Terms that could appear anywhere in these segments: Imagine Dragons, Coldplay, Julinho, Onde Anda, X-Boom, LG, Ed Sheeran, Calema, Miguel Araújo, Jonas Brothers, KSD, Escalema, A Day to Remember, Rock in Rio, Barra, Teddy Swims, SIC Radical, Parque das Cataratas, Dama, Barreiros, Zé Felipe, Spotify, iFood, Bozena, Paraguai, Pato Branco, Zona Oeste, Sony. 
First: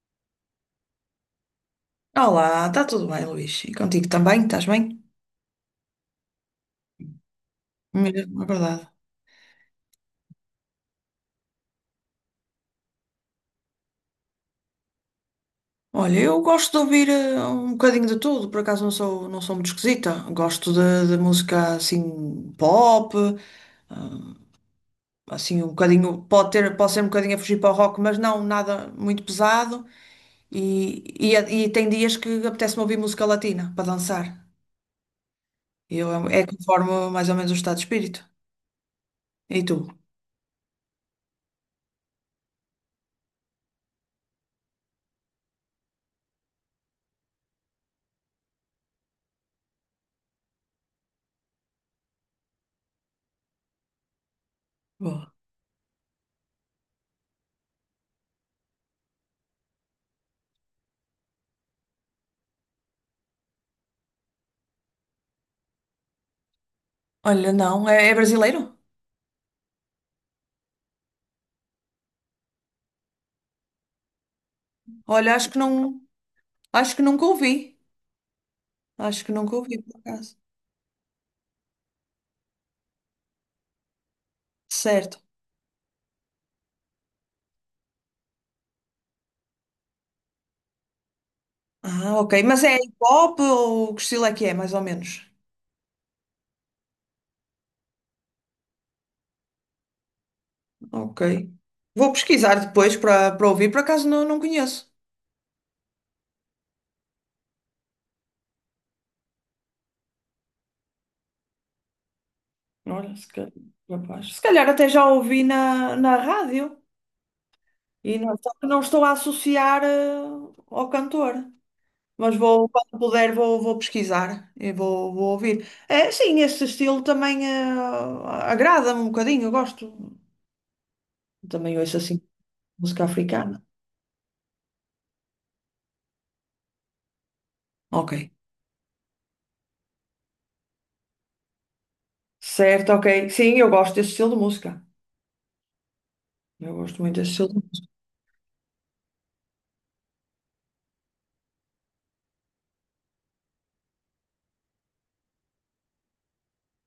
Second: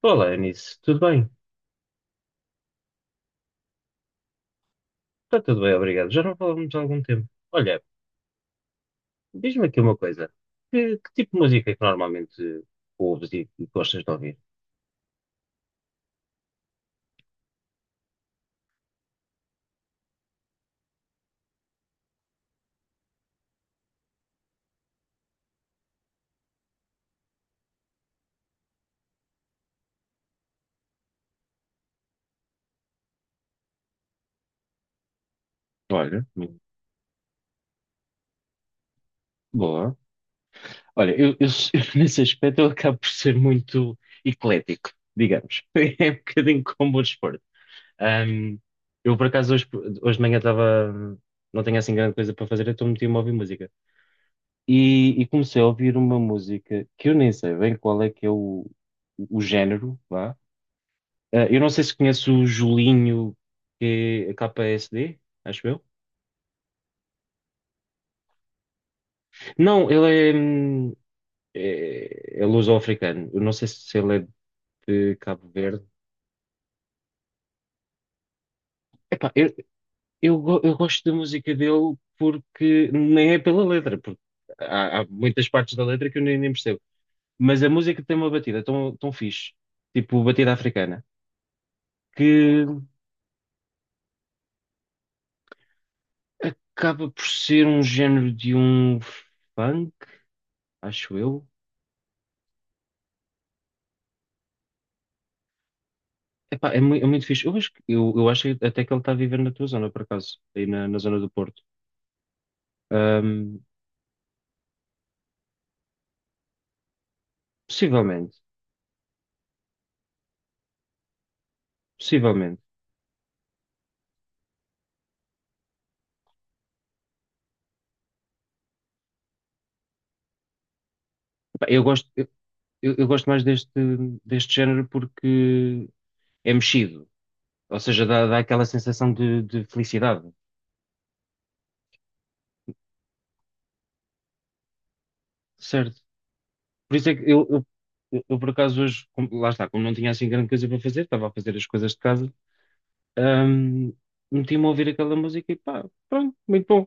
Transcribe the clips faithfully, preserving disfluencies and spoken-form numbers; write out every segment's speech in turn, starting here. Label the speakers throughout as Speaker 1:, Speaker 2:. Speaker 1: Olá, Eunice, tudo bem?
Speaker 2: Olá, está tudo bem, Luís? E contigo também? Estás bem?
Speaker 1: Está tudo bem, obrigado. Já não falamos há algum tempo. Olha,
Speaker 2: Mesmo, é verdade.
Speaker 1: diz-me aqui uma coisa. Que, que tipo de música é que normalmente ouves e e gostas de ouvir?
Speaker 2: Olha, eu gosto de ouvir eh, um bocadinho de tudo, por acaso não sou, não sou muito esquisita. Gosto de, de música assim pop, assim um bocadinho, pode ter, pode ser um bocadinho a fugir para o rock, mas não nada muito pesado. E, e, e tem dias que apetece-me ouvir música latina para dançar. Eu,
Speaker 1: Olha,
Speaker 2: é é
Speaker 1: muito
Speaker 2: conforme mais ou menos o estado de espírito. E tu?
Speaker 1: boa. Olha, eu, eu, eu nesse aspecto eu acabo por ser muito eclético, digamos. É um bocadinho como o desporto. Ahm, eu, por acaso, hoje, hoje de manhã estava. Não tenho assim grande coisa para fazer, então meti-me a ouvir música. E, e
Speaker 2: Boa.
Speaker 1: comecei a ouvir uma música que eu nem sei bem qual é que é o, o género, vá. Ah, eu não sei se conheço o Julinho, que é K S D, acho eu.
Speaker 2: Olha, não, é, é brasileiro?
Speaker 1: Não, ele é, hum, é, é luso-africano. Eu não sei se ele é de
Speaker 2: Olha,
Speaker 1: Cabo
Speaker 2: acho que
Speaker 1: Verde.
Speaker 2: não, acho que nunca ouvi. acho
Speaker 1: Epá,
Speaker 2: que
Speaker 1: eu,
Speaker 2: nunca ouvi, por acaso.
Speaker 1: eu, go- eu gosto da música dele porque nem é pela letra, porque há, há
Speaker 2: Certo.
Speaker 1: muitas partes da letra que eu nem, nem percebo. Mas a música tem uma batida tão, tão fixe, tipo batida africana,
Speaker 2: Ah, ok. Mas
Speaker 1: que
Speaker 2: é hip hop ou que estilo é que é, mais ou menos?
Speaker 1: acaba por ser um género de um funk, acho
Speaker 2: Ok.
Speaker 1: eu.
Speaker 2: Vou pesquisar depois para para ouvir, por acaso não, não conheço.
Speaker 1: Epá, é, mui- é muito fixe. Eu acho, que- eu, eu acho até que ele está a viver na tua zona, por acaso, aí na, na zona do Porto.
Speaker 2: Olha, se calhar,
Speaker 1: Ahm,
Speaker 2: rapaz. Se calhar até já ouvi na, na rádio e não,
Speaker 1: possivelmente,
Speaker 2: só que não estou a associar eh, ao cantor. Mas
Speaker 1: possivelmente.
Speaker 2: vou, quando puder, vou, vou pesquisar e vou, vou ouvir. É, sim, esse estilo também eh, agrada-me um bocadinho, eu gosto.
Speaker 1: Epá,
Speaker 2: Também
Speaker 1: eu
Speaker 2: ouço
Speaker 1: gosto,
Speaker 2: assim
Speaker 1: eu, eu-
Speaker 2: música
Speaker 1: eu gosto mais
Speaker 2: africana.
Speaker 1: deste, deste género porque é mexido, ou seja,
Speaker 2: Ok.
Speaker 1: dá, dá aquela sensação de, de felicidade,
Speaker 2: Certo, ok. Sim, eu gosto desse estilo de música.
Speaker 1: certo?
Speaker 2: Eu
Speaker 1: Por
Speaker 2: gosto
Speaker 1: isso é
Speaker 2: muito
Speaker 1: que
Speaker 2: desse
Speaker 1: eu,
Speaker 2: estilo de
Speaker 1: eu,
Speaker 2: música.
Speaker 1: eu, eu, por acaso, hoje, como- lá está, como não tinha assim grande coisa para fazer, estava a fazer as coisas de casa, ahm, meti-me a ouvir aquela música e pá, pronto, muito bom.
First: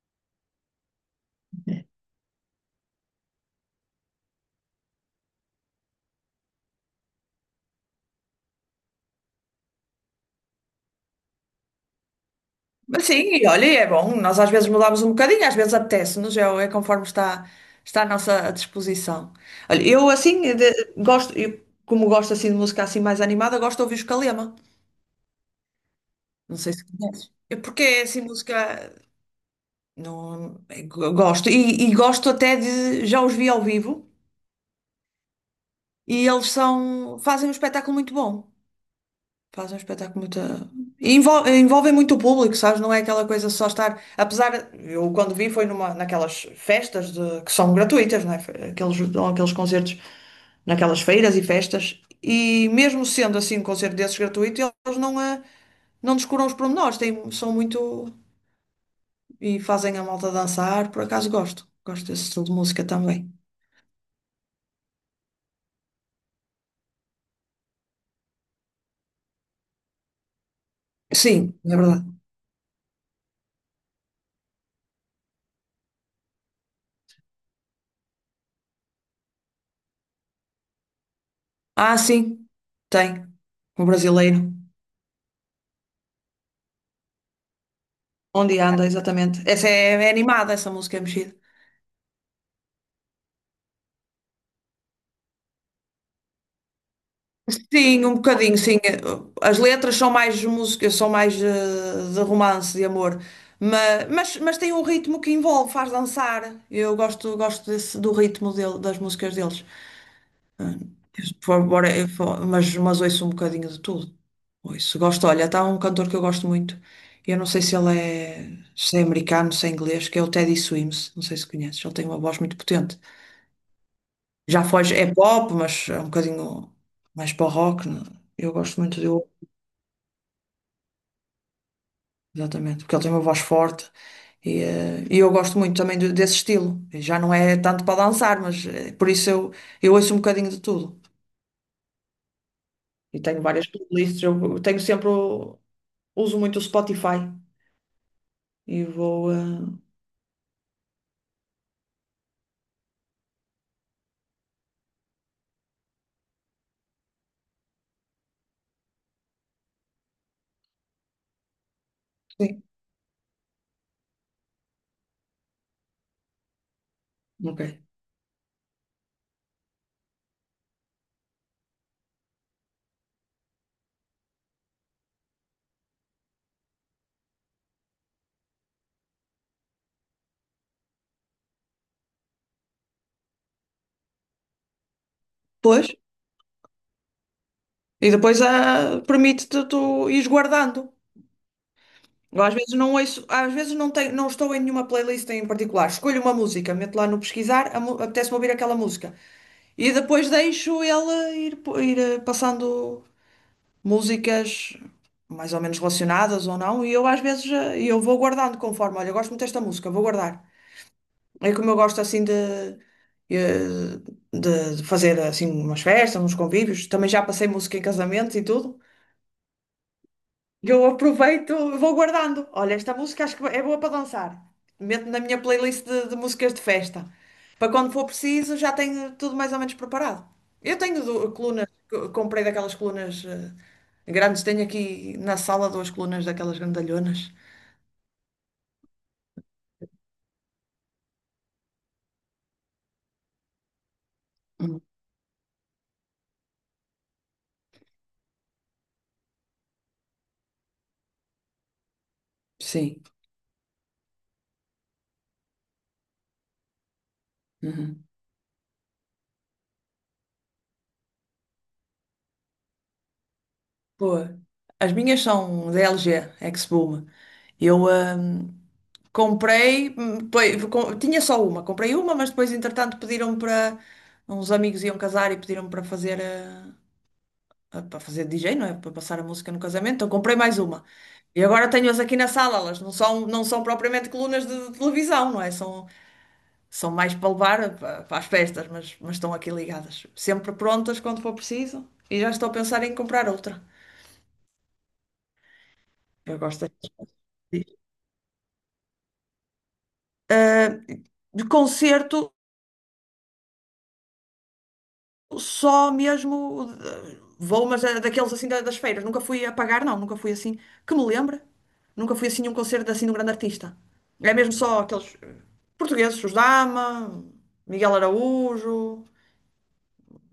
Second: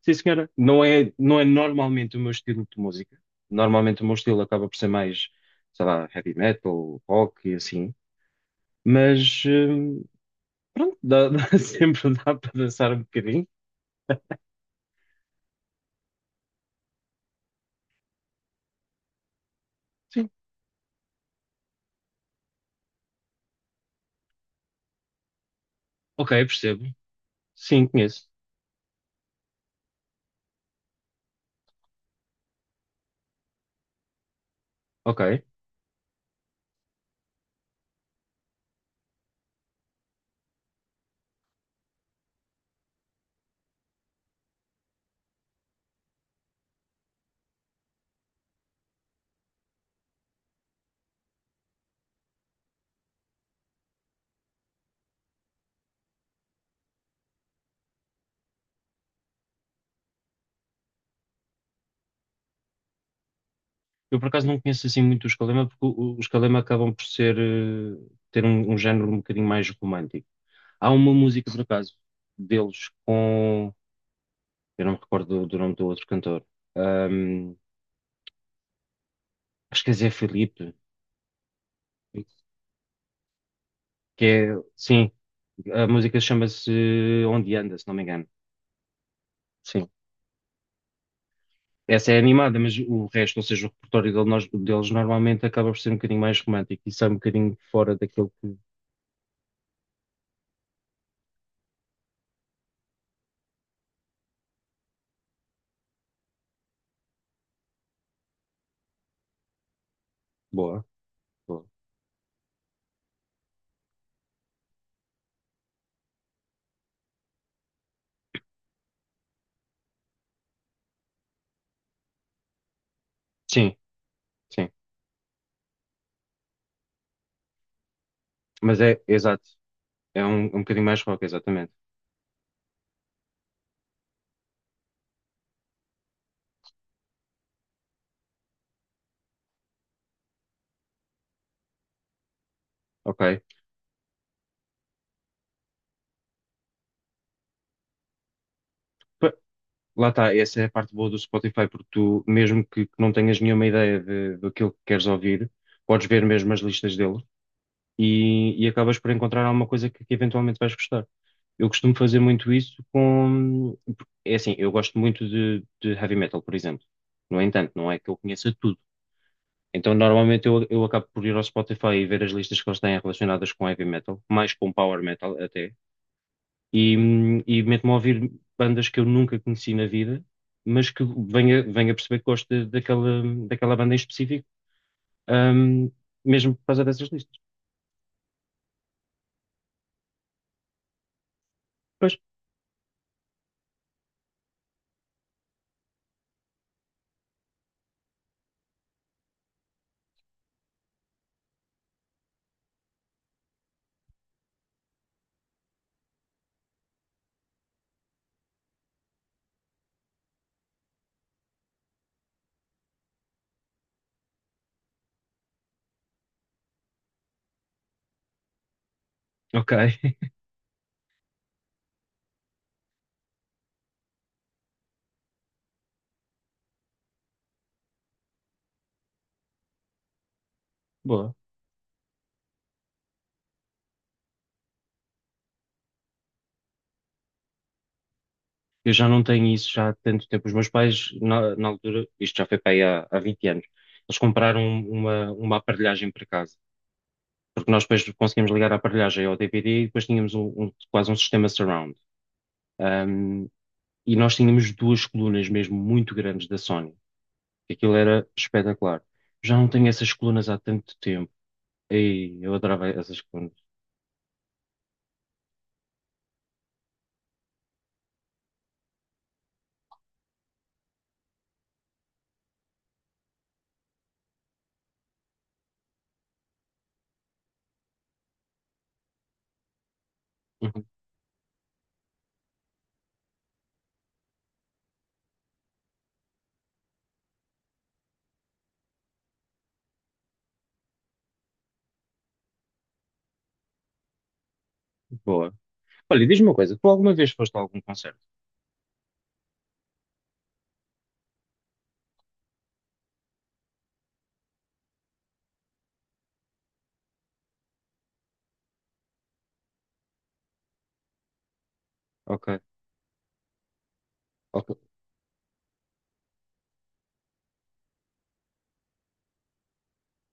Speaker 1: Sim, senhora. Não é, não é normalmente o meu estilo de música. Normalmente o meu estilo acaba por ser mais, sei lá, heavy metal, rock e assim. Mas, hum, pronto, dá, dá- sempre dá para dançar um
Speaker 2: Mas sim,
Speaker 1: bocadinho.
Speaker 2: e olha, e é bom. Nós às vezes mudamos um bocadinho, às vezes apetece-nos, é, é conforme está, está à nossa disposição. Olha, eu
Speaker 1: Sim.
Speaker 2: assim de- gosto, eu, como gosto assim de música assim mais animada, gosto de ouvir os Calema.
Speaker 1: Ok,
Speaker 2: Não sei
Speaker 1: percebo.
Speaker 2: se conheces. É porque
Speaker 1: Sim,
Speaker 2: é assim
Speaker 1: conheço.
Speaker 2: música. Não, é, go- gosto. E, e gosto até de. Já os vi ao vivo
Speaker 1: Ok.
Speaker 2: e eles são, fazem um espetáculo muito bom. Faz um espetáculo muito. envolve envolve muito o público, sabes? Não é aquela coisa só estar. Apesar, eu quando vi foi numa, naquelas festas de- que são gratuitas, não é? Aqueles, dão aqueles concertos naquelas feiras e festas. E mesmo sendo assim um concerto desses gratuito, eles não, eh, não descuram os pormenores, têm, são muito. E fazem a malta dançar. Por acaso gosto. Gosto desse estilo de música também.
Speaker 1: Eu por acaso não conheço assim muito o Escalema, porque o- o- os Escalema acabam por ser, eh, ter um, um género um bocadinho mais romântico. Há uma música,
Speaker 2: Sim,
Speaker 1: por
Speaker 2: é
Speaker 1: acaso,
Speaker 2: verdade.
Speaker 1: deles com. Eu não me recordo do, do nome do outro cantor. Ahm, acho que é Zé Felipe.
Speaker 2: Ah, sim, tem. Um
Speaker 1: Que é,
Speaker 2: brasileiro.
Speaker 1: sim, a música chama-se Onde Anda, se não me engano.
Speaker 2: Onde anda, exatamente. Essa é,
Speaker 1: Sim.
Speaker 2: é animada, essa música é mexida.
Speaker 1: Essa é animada, mas o resto, ou seja, o repertório dele- nós- deles normalmente acaba por ser um bocadinho mais romântico e sai um bocadinho fora
Speaker 2: Sim, um
Speaker 1: daquilo que.
Speaker 2: bocadinho, sim. As letras são mais músicas, são mais eh, de romance, de amor. Mas, mas, mas tem um ritmo que envolve, faz dançar. Eu gosto, gosto desse, do ritmo dele, das músicas deles. Ah,
Speaker 1: Boa,
Speaker 2: por
Speaker 1: boa.
Speaker 2: favor, eu fa- mas, mas ouço um bocadinho de tudo. Ouço, gosto. Olha, está um cantor que eu gosto muito. Eu não sei se ele é, se é americano, se é inglês, que é o Teddy Swims. Não sei se conheces. Ele tem uma voz muito potente.
Speaker 1: Sim,
Speaker 2: Já
Speaker 1: sim.
Speaker 2: foge, é pop, mas é um bocadinho mais para o rock, né? Eu gosto
Speaker 1: Mas
Speaker 2: muito
Speaker 1: é,
Speaker 2: dele,
Speaker 1: exato. É um, um bocadinho mais rock, exatamente.
Speaker 2: exatamente, porque ele tem uma voz forte e, eh, e eu gosto muito também de- desse estilo. E já não é tanto para dançar, mas eh, por isso eu, eu ouço um bocadinho de tudo. E
Speaker 1: Ok.
Speaker 2: tenho várias playlists, eu tenho sempre, o- uso muito o Spotify e vou.
Speaker 1: Pa-
Speaker 2: eh,
Speaker 1: Lá está, essa é a parte boa do Spotify, porque tu, mesmo que, que não tenhas nenhuma ideia de, do que queres ouvir, podes ver mesmo as listas deles e, e acabas por encontrar alguma coisa que, que eventualmente vais gostar. Eu costumo fazer muito
Speaker 2: sim,
Speaker 1: isso com. É assim, eu gosto muito de, de heavy metal, por exemplo. No
Speaker 2: ok.
Speaker 1: entanto, não é que eu conheça tudo. Então, normalmente, eu, eu acabo por ir ao Spotify e ver as listas que eles têm relacionadas com heavy metal, mais com power metal até, e, hum, e meto-me a ouvir bandas que eu nunca conheci na vida, mas que venha, venha a perceber que gosto de- daquela, daquela banda em específico,
Speaker 2: Pois,
Speaker 1: ahm, mesmo por causa dessas listas.
Speaker 2: e depois ah, permite-te tu ires guardando.
Speaker 1: Pois,
Speaker 2: Eu às vezes não ouço, às vezes não tenho, não estou em nenhuma playlist em particular. Escolho uma música, meto lá no pesquisar, a mu- apetece-me ouvir aquela música. E depois deixo ele ir, po- ir eh, passando músicas mais ou menos relacionadas ou não. E eu às vezes eh, eu vou guardando conforme, olha, eu gosto muito desta música, vou guardar. É como eu gosto assim de, eh, de de fazer assim umas festas, uns convívios. Também já passei música em casamento e tudo.
Speaker 1: ok,
Speaker 2: Eu aproveito, vou guardando. Olha, esta música acho que é boa para dançar. Meto na minha playlist de, de músicas de festa. Para quando for preciso, já tenho tudo mais ou menos preparado. Eu tenho du-
Speaker 1: boa.
Speaker 2: colunas, co- comprei daquelas colunas eh, grandes, tenho aqui na sala duas colunas daquelas grandalhonas.
Speaker 1: Eu já não tenho isso já há tanto tempo. Os meus pais, na, na altura, isto já foi para aí há, há vinte anos, eles compraram uma, uma aparelhagem para casa. Porque nós depois conseguimos ligar a aparelhagem ao D V D e depois tínhamos um, um- quase um sistema surround.
Speaker 2: Sim.
Speaker 1: Ahm, e nós tínhamos duas colunas mesmo muito grandes da Sony. Aquilo
Speaker 2: Uhum.
Speaker 1: era espetacular. Já não tenho essas colunas há tanto tempo. Ei, eu adorava essas colunas.
Speaker 2: Boa. As minhas são da L G, X-Boom. Eu, ahm, Comprei, hum, depois, com- tinha só uma, comprei uma, mas depois, entretanto, pediram para uns amigos iam casar e pediram para fazer eh, a- para fazer D J, não é? Para passar a música no casamento, então comprei mais uma.
Speaker 1: Uhum.
Speaker 2: E agora tenho-as aqui na sala, elas não são, não são propriamente colunas de, de televisão, não é? São, são mais para levar para, para as festas, mas, mas estão aqui ligadas, sempre prontas quando for preciso, e já estou a pensar em comprar outra.
Speaker 1: Boa. Olha,
Speaker 2: Eu
Speaker 1: diz-me uma
Speaker 2: gosto
Speaker 1: coisa, tu
Speaker 2: destas.
Speaker 1: alguma vez foste a algum concerto?
Speaker 2: De concerto. Só mesmo de- vou, mas é daqueles assim da- das feiras. Nunca fui a pagar, não, nunca fui assim. Que me lembre. Nunca fui assim
Speaker 1: Ok,
Speaker 2: a um concerto assim de um grande artista. É mesmo
Speaker 1: ok,
Speaker 2: só aqueles eh, portugueses, os Dama, Miguel Araújo,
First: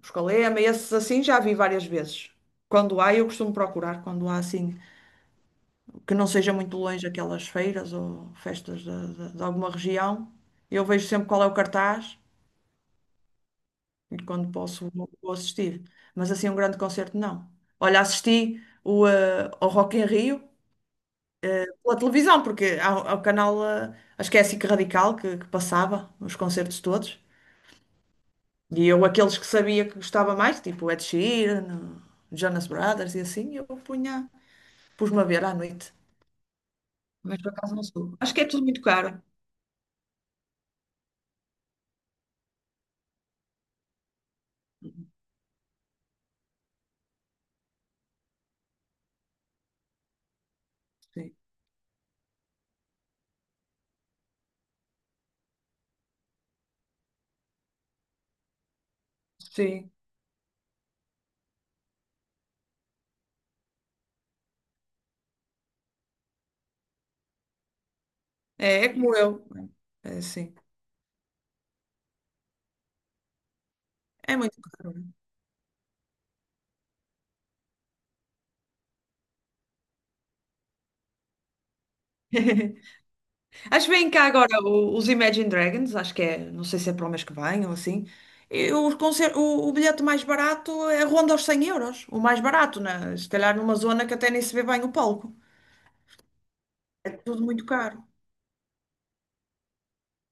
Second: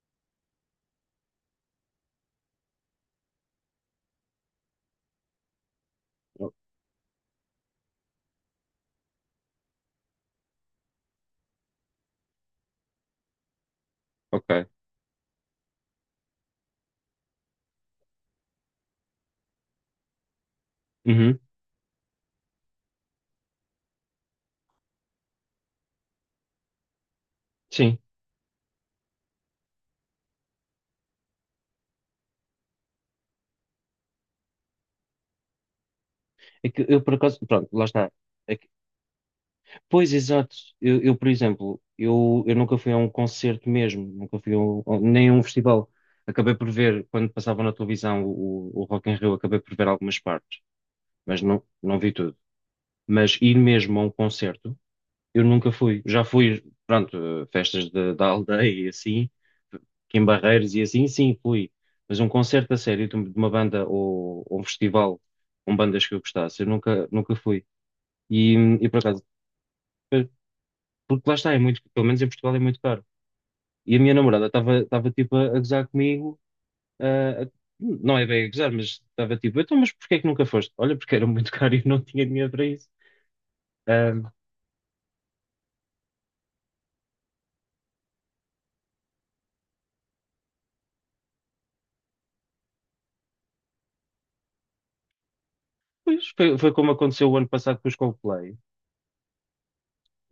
Speaker 2: os Calema, esses assim já vi várias vezes. Quando há, eu costumo procurar, quando há assim, que não seja muito longe aquelas feiras ou festas de, de de alguma região, eu vejo sempre qual é o cartaz e quando
Speaker 1: ok.
Speaker 2: posso vou assistir. Mas assim, um grande concerto, não. Olha, assisti o, eh, ao Rock in Rio
Speaker 1: Uhum.
Speaker 2: pela televisão, porque há, há o canal, eh, acho que é a S I C Radical, que, que passava os concertos todos.
Speaker 1: Sim.
Speaker 2: E eu, aqueles que sabia que gostava mais, tipo Ed Sheeran, Jonas Brothers e assim, eu punha, pus-me a ver à noite.
Speaker 1: É que eu por acaso,
Speaker 2: Mas por
Speaker 1: pronto,
Speaker 2: acaso não
Speaker 1: lá está.
Speaker 2: sou. Acho que é
Speaker 1: É
Speaker 2: tudo
Speaker 1: que-
Speaker 2: muito caro.
Speaker 1: pois, exato. Eu, eu, por exemplo, eu, eu nunca fui a um concerto mesmo, nunca fui a um, a nem a um festival. Acabei por ver, quando passava na televisão o, o o Rock in Rio, acabei por ver algumas partes,
Speaker 2: Sim.
Speaker 1: mas não, não vi tudo. Mas ir mesmo a um concerto, eu nunca fui. Já fui, pronto, a festas de- da aldeia e assim,
Speaker 2: Sim.
Speaker 1: aqui em Barreiros e assim, sim, fui. Mas um concerto a sério de uma de uma banda ou, ou um festival com bandas que eu gostasse, eu nunca, nunca fui. E,
Speaker 2: É,
Speaker 1: e
Speaker 2: é
Speaker 1: por
Speaker 2: como
Speaker 1: acaso,
Speaker 2: eu. É,
Speaker 1: é,
Speaker 2: sim.
Speaker 1: porque lá está, é muito, pelo menos em Portugal é muito caro. E a minha
Speaker 2: É
Speaker 1: namorada
Speaker 2: muito
Speaker 1: estava
Speaker 2: caro.
Speaker 1: estava tipo a, a gozar comigo, ah, a- não é bem a gozar, mas estava tipo, então, mas porquê é que nunca foste? Olha, porque era muito caro e eu não tinha dinheiro para isso.
Speaker 2: Acho que vem cá
Speaker 1: Ah,
Speaker 2: agora o- os Imagine Dragons, acho que é, não sei se é para o mês que vem ou assim. E os concer- o, o bilhete mais barato é ronda aos cem euros, o mais barato, né? Se calhar numa zona que até nem se vê bem o palco.
Speaker 1: pois foi, foi como
Speaker 2: É
Speaker 1: aconteceu o
Speaker 2: tudo
Speaker 1: ano
Speaker 2: muito
Speaker 1: passado com os
Speaker 2: caro.
Speaker 1: Coldplay.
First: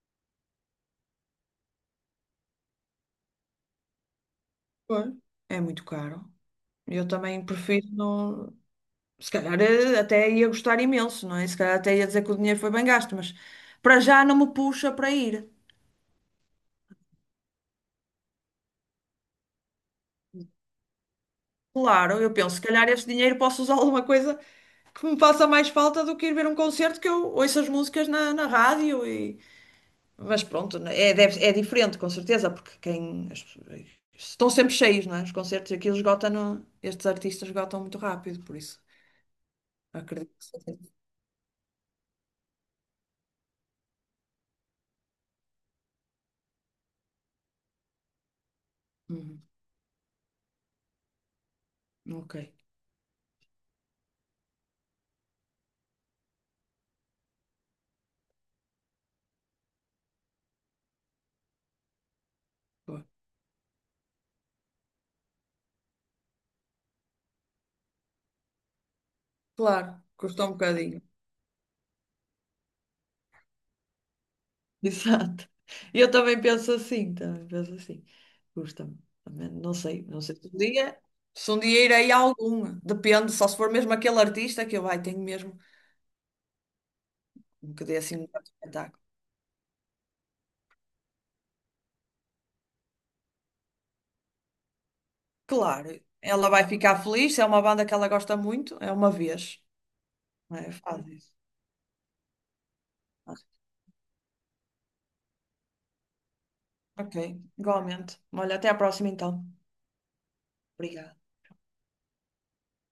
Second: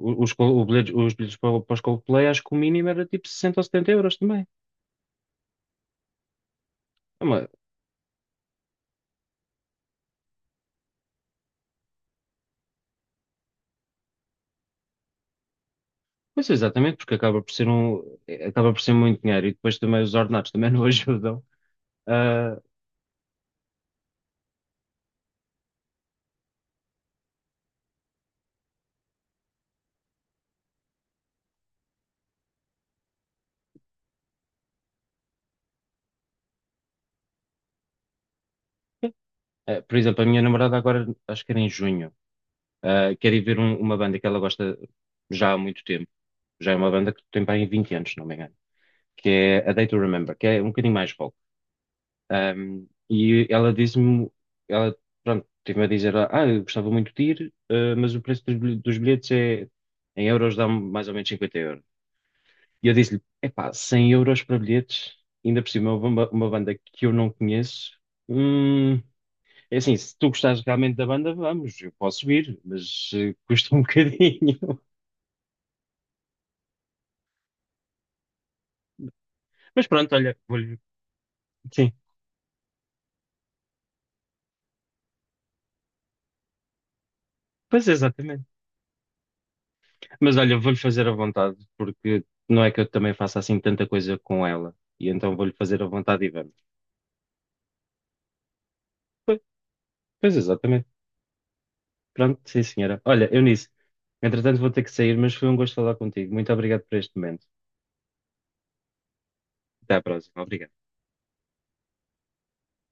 Speaker 1: O- Os, Col- o bilhete- os bilhetes para, o- para os Coldplay, acho que o mínimo era tipo sessenta ou setenta euros também.
Speaker 2: Pois. É muito caro. Eu
Speaker 1: É
Speaker 2: também
Speaker 1: uma-
Speaker 2: prefiro não. Se calhar eh, até ia gostar imenso, não é? Se calhar até ia dizer que o dinheiro foi bem gasto, mas para já não me puxa para ir.
Speaker 1: Pois exatamente, porque acaba por ser um, eh, acaba por ser muito dinheiro e depois também os ordenados também não ajudam.
Speaker 2: Claro, eu penso,
Speaker 1: Ah,
Speaker 2: se calhar este dinheiro posso usar alguma coisa que me faça mais falta do que ir ver um concerto que eu ouço as músicas na, na rádio e... Mas pronto, né, é, deve- é diferente, com certeza, porque quem... as pessoas... Estão sempre cheios, não é? Os concertos aqui eles esgotam, no- estes artistas esgotam muito rápido, por isso
Speaker 1: eh, por exemplo, a
Speaker 2: acredito
Speaker 1: minha
Speaker 2: que
Speaker 1: namorada
Speaker 2: seja.
Speaker 1: agora, acho que era em junho. Uh, quer ir ver um- uma banda que ela gosta já há muito tempo. Já é uma banda que tem bem vinte anos, se não me engano. Que
Speaker 2: Uhum,
Speaker 1: é A Day to Remember, que é um bocadinho mais rock.
Speaker 2: ok,
Speaker 1: Um, e ela disse-me, ela, pronto, teve-me a dizer, ah, eu gostava muito de ir, uh, mas o preço dos bilhe- dos bilhetes é, em euros dá-me mais ou menos cinquenta euros. E eu
Speaker 2: boa.
Speaker 1: disse-lhe, epá, cem euros para bilhetes, ainda por cima uma, uma banda que eu não conheço, hum, é
Speaker 2: Claro,
Speaker 1: assim, se tu
Speaker 2: custa um
Speaker 1: gostares realmente
Speaker 2: bocadinho.
Speaker 1: da banda, vamos, eu posso ir, mas eh, custa um bocadinho.
Speaker 2: Exato. Eu também penso assim, também penso assim. Custa-me. Também não
Speaker 1: Mas
Speaker 2: sei,
Speaker 1: pronto,
Speaker 2: não sei
Speaker 1: olha,
Speaker 2: se um
Speaker 1: vou-lhe.
Speaker 2: dia, se um dia
Speaker 1: Sim,
Speaker 2: irei a algum. Depende, só se for mesmo aquele artista que eu, ai, tenho mesmo que
Speaker 1: pois
Speaker 2: dê assim um
Speaker 1: exatamente.
Speaker 2: grande espetáculo.
Speaker 1: Mas olha, vou-lhe fazer à vontade, porque não é que eu também faça assim tanta coisa com ela. E então vou-lhe fazer à
Speaker 2: Claro,
Speaker 1: vontade e
Speaker 2: ela vai
Speaker 1: vamos.
Speaker 2: ficar feliz, se é uma banda que ela gosta muito, é uma
Speaker 1: Pois,
Speaker 2: vez.
Speaker 1: pois
Speaker 2: Não é,
Speaker 1: exatamente.
Speaker 2: faz isso.
Speaker 1: Pronto, sim, senhora. Olha, Eunice, entretanto vou ter que sair, mas foi um gosto falar contigo. Muito obrigado por
Speaker 2: Ok,
Speaker 1: este momento.
Speaker 2: igualmente. Olha, até à próxima então.
Speaker 1: Até à próxima. Obrigado.
Speaker 2: Obrigada.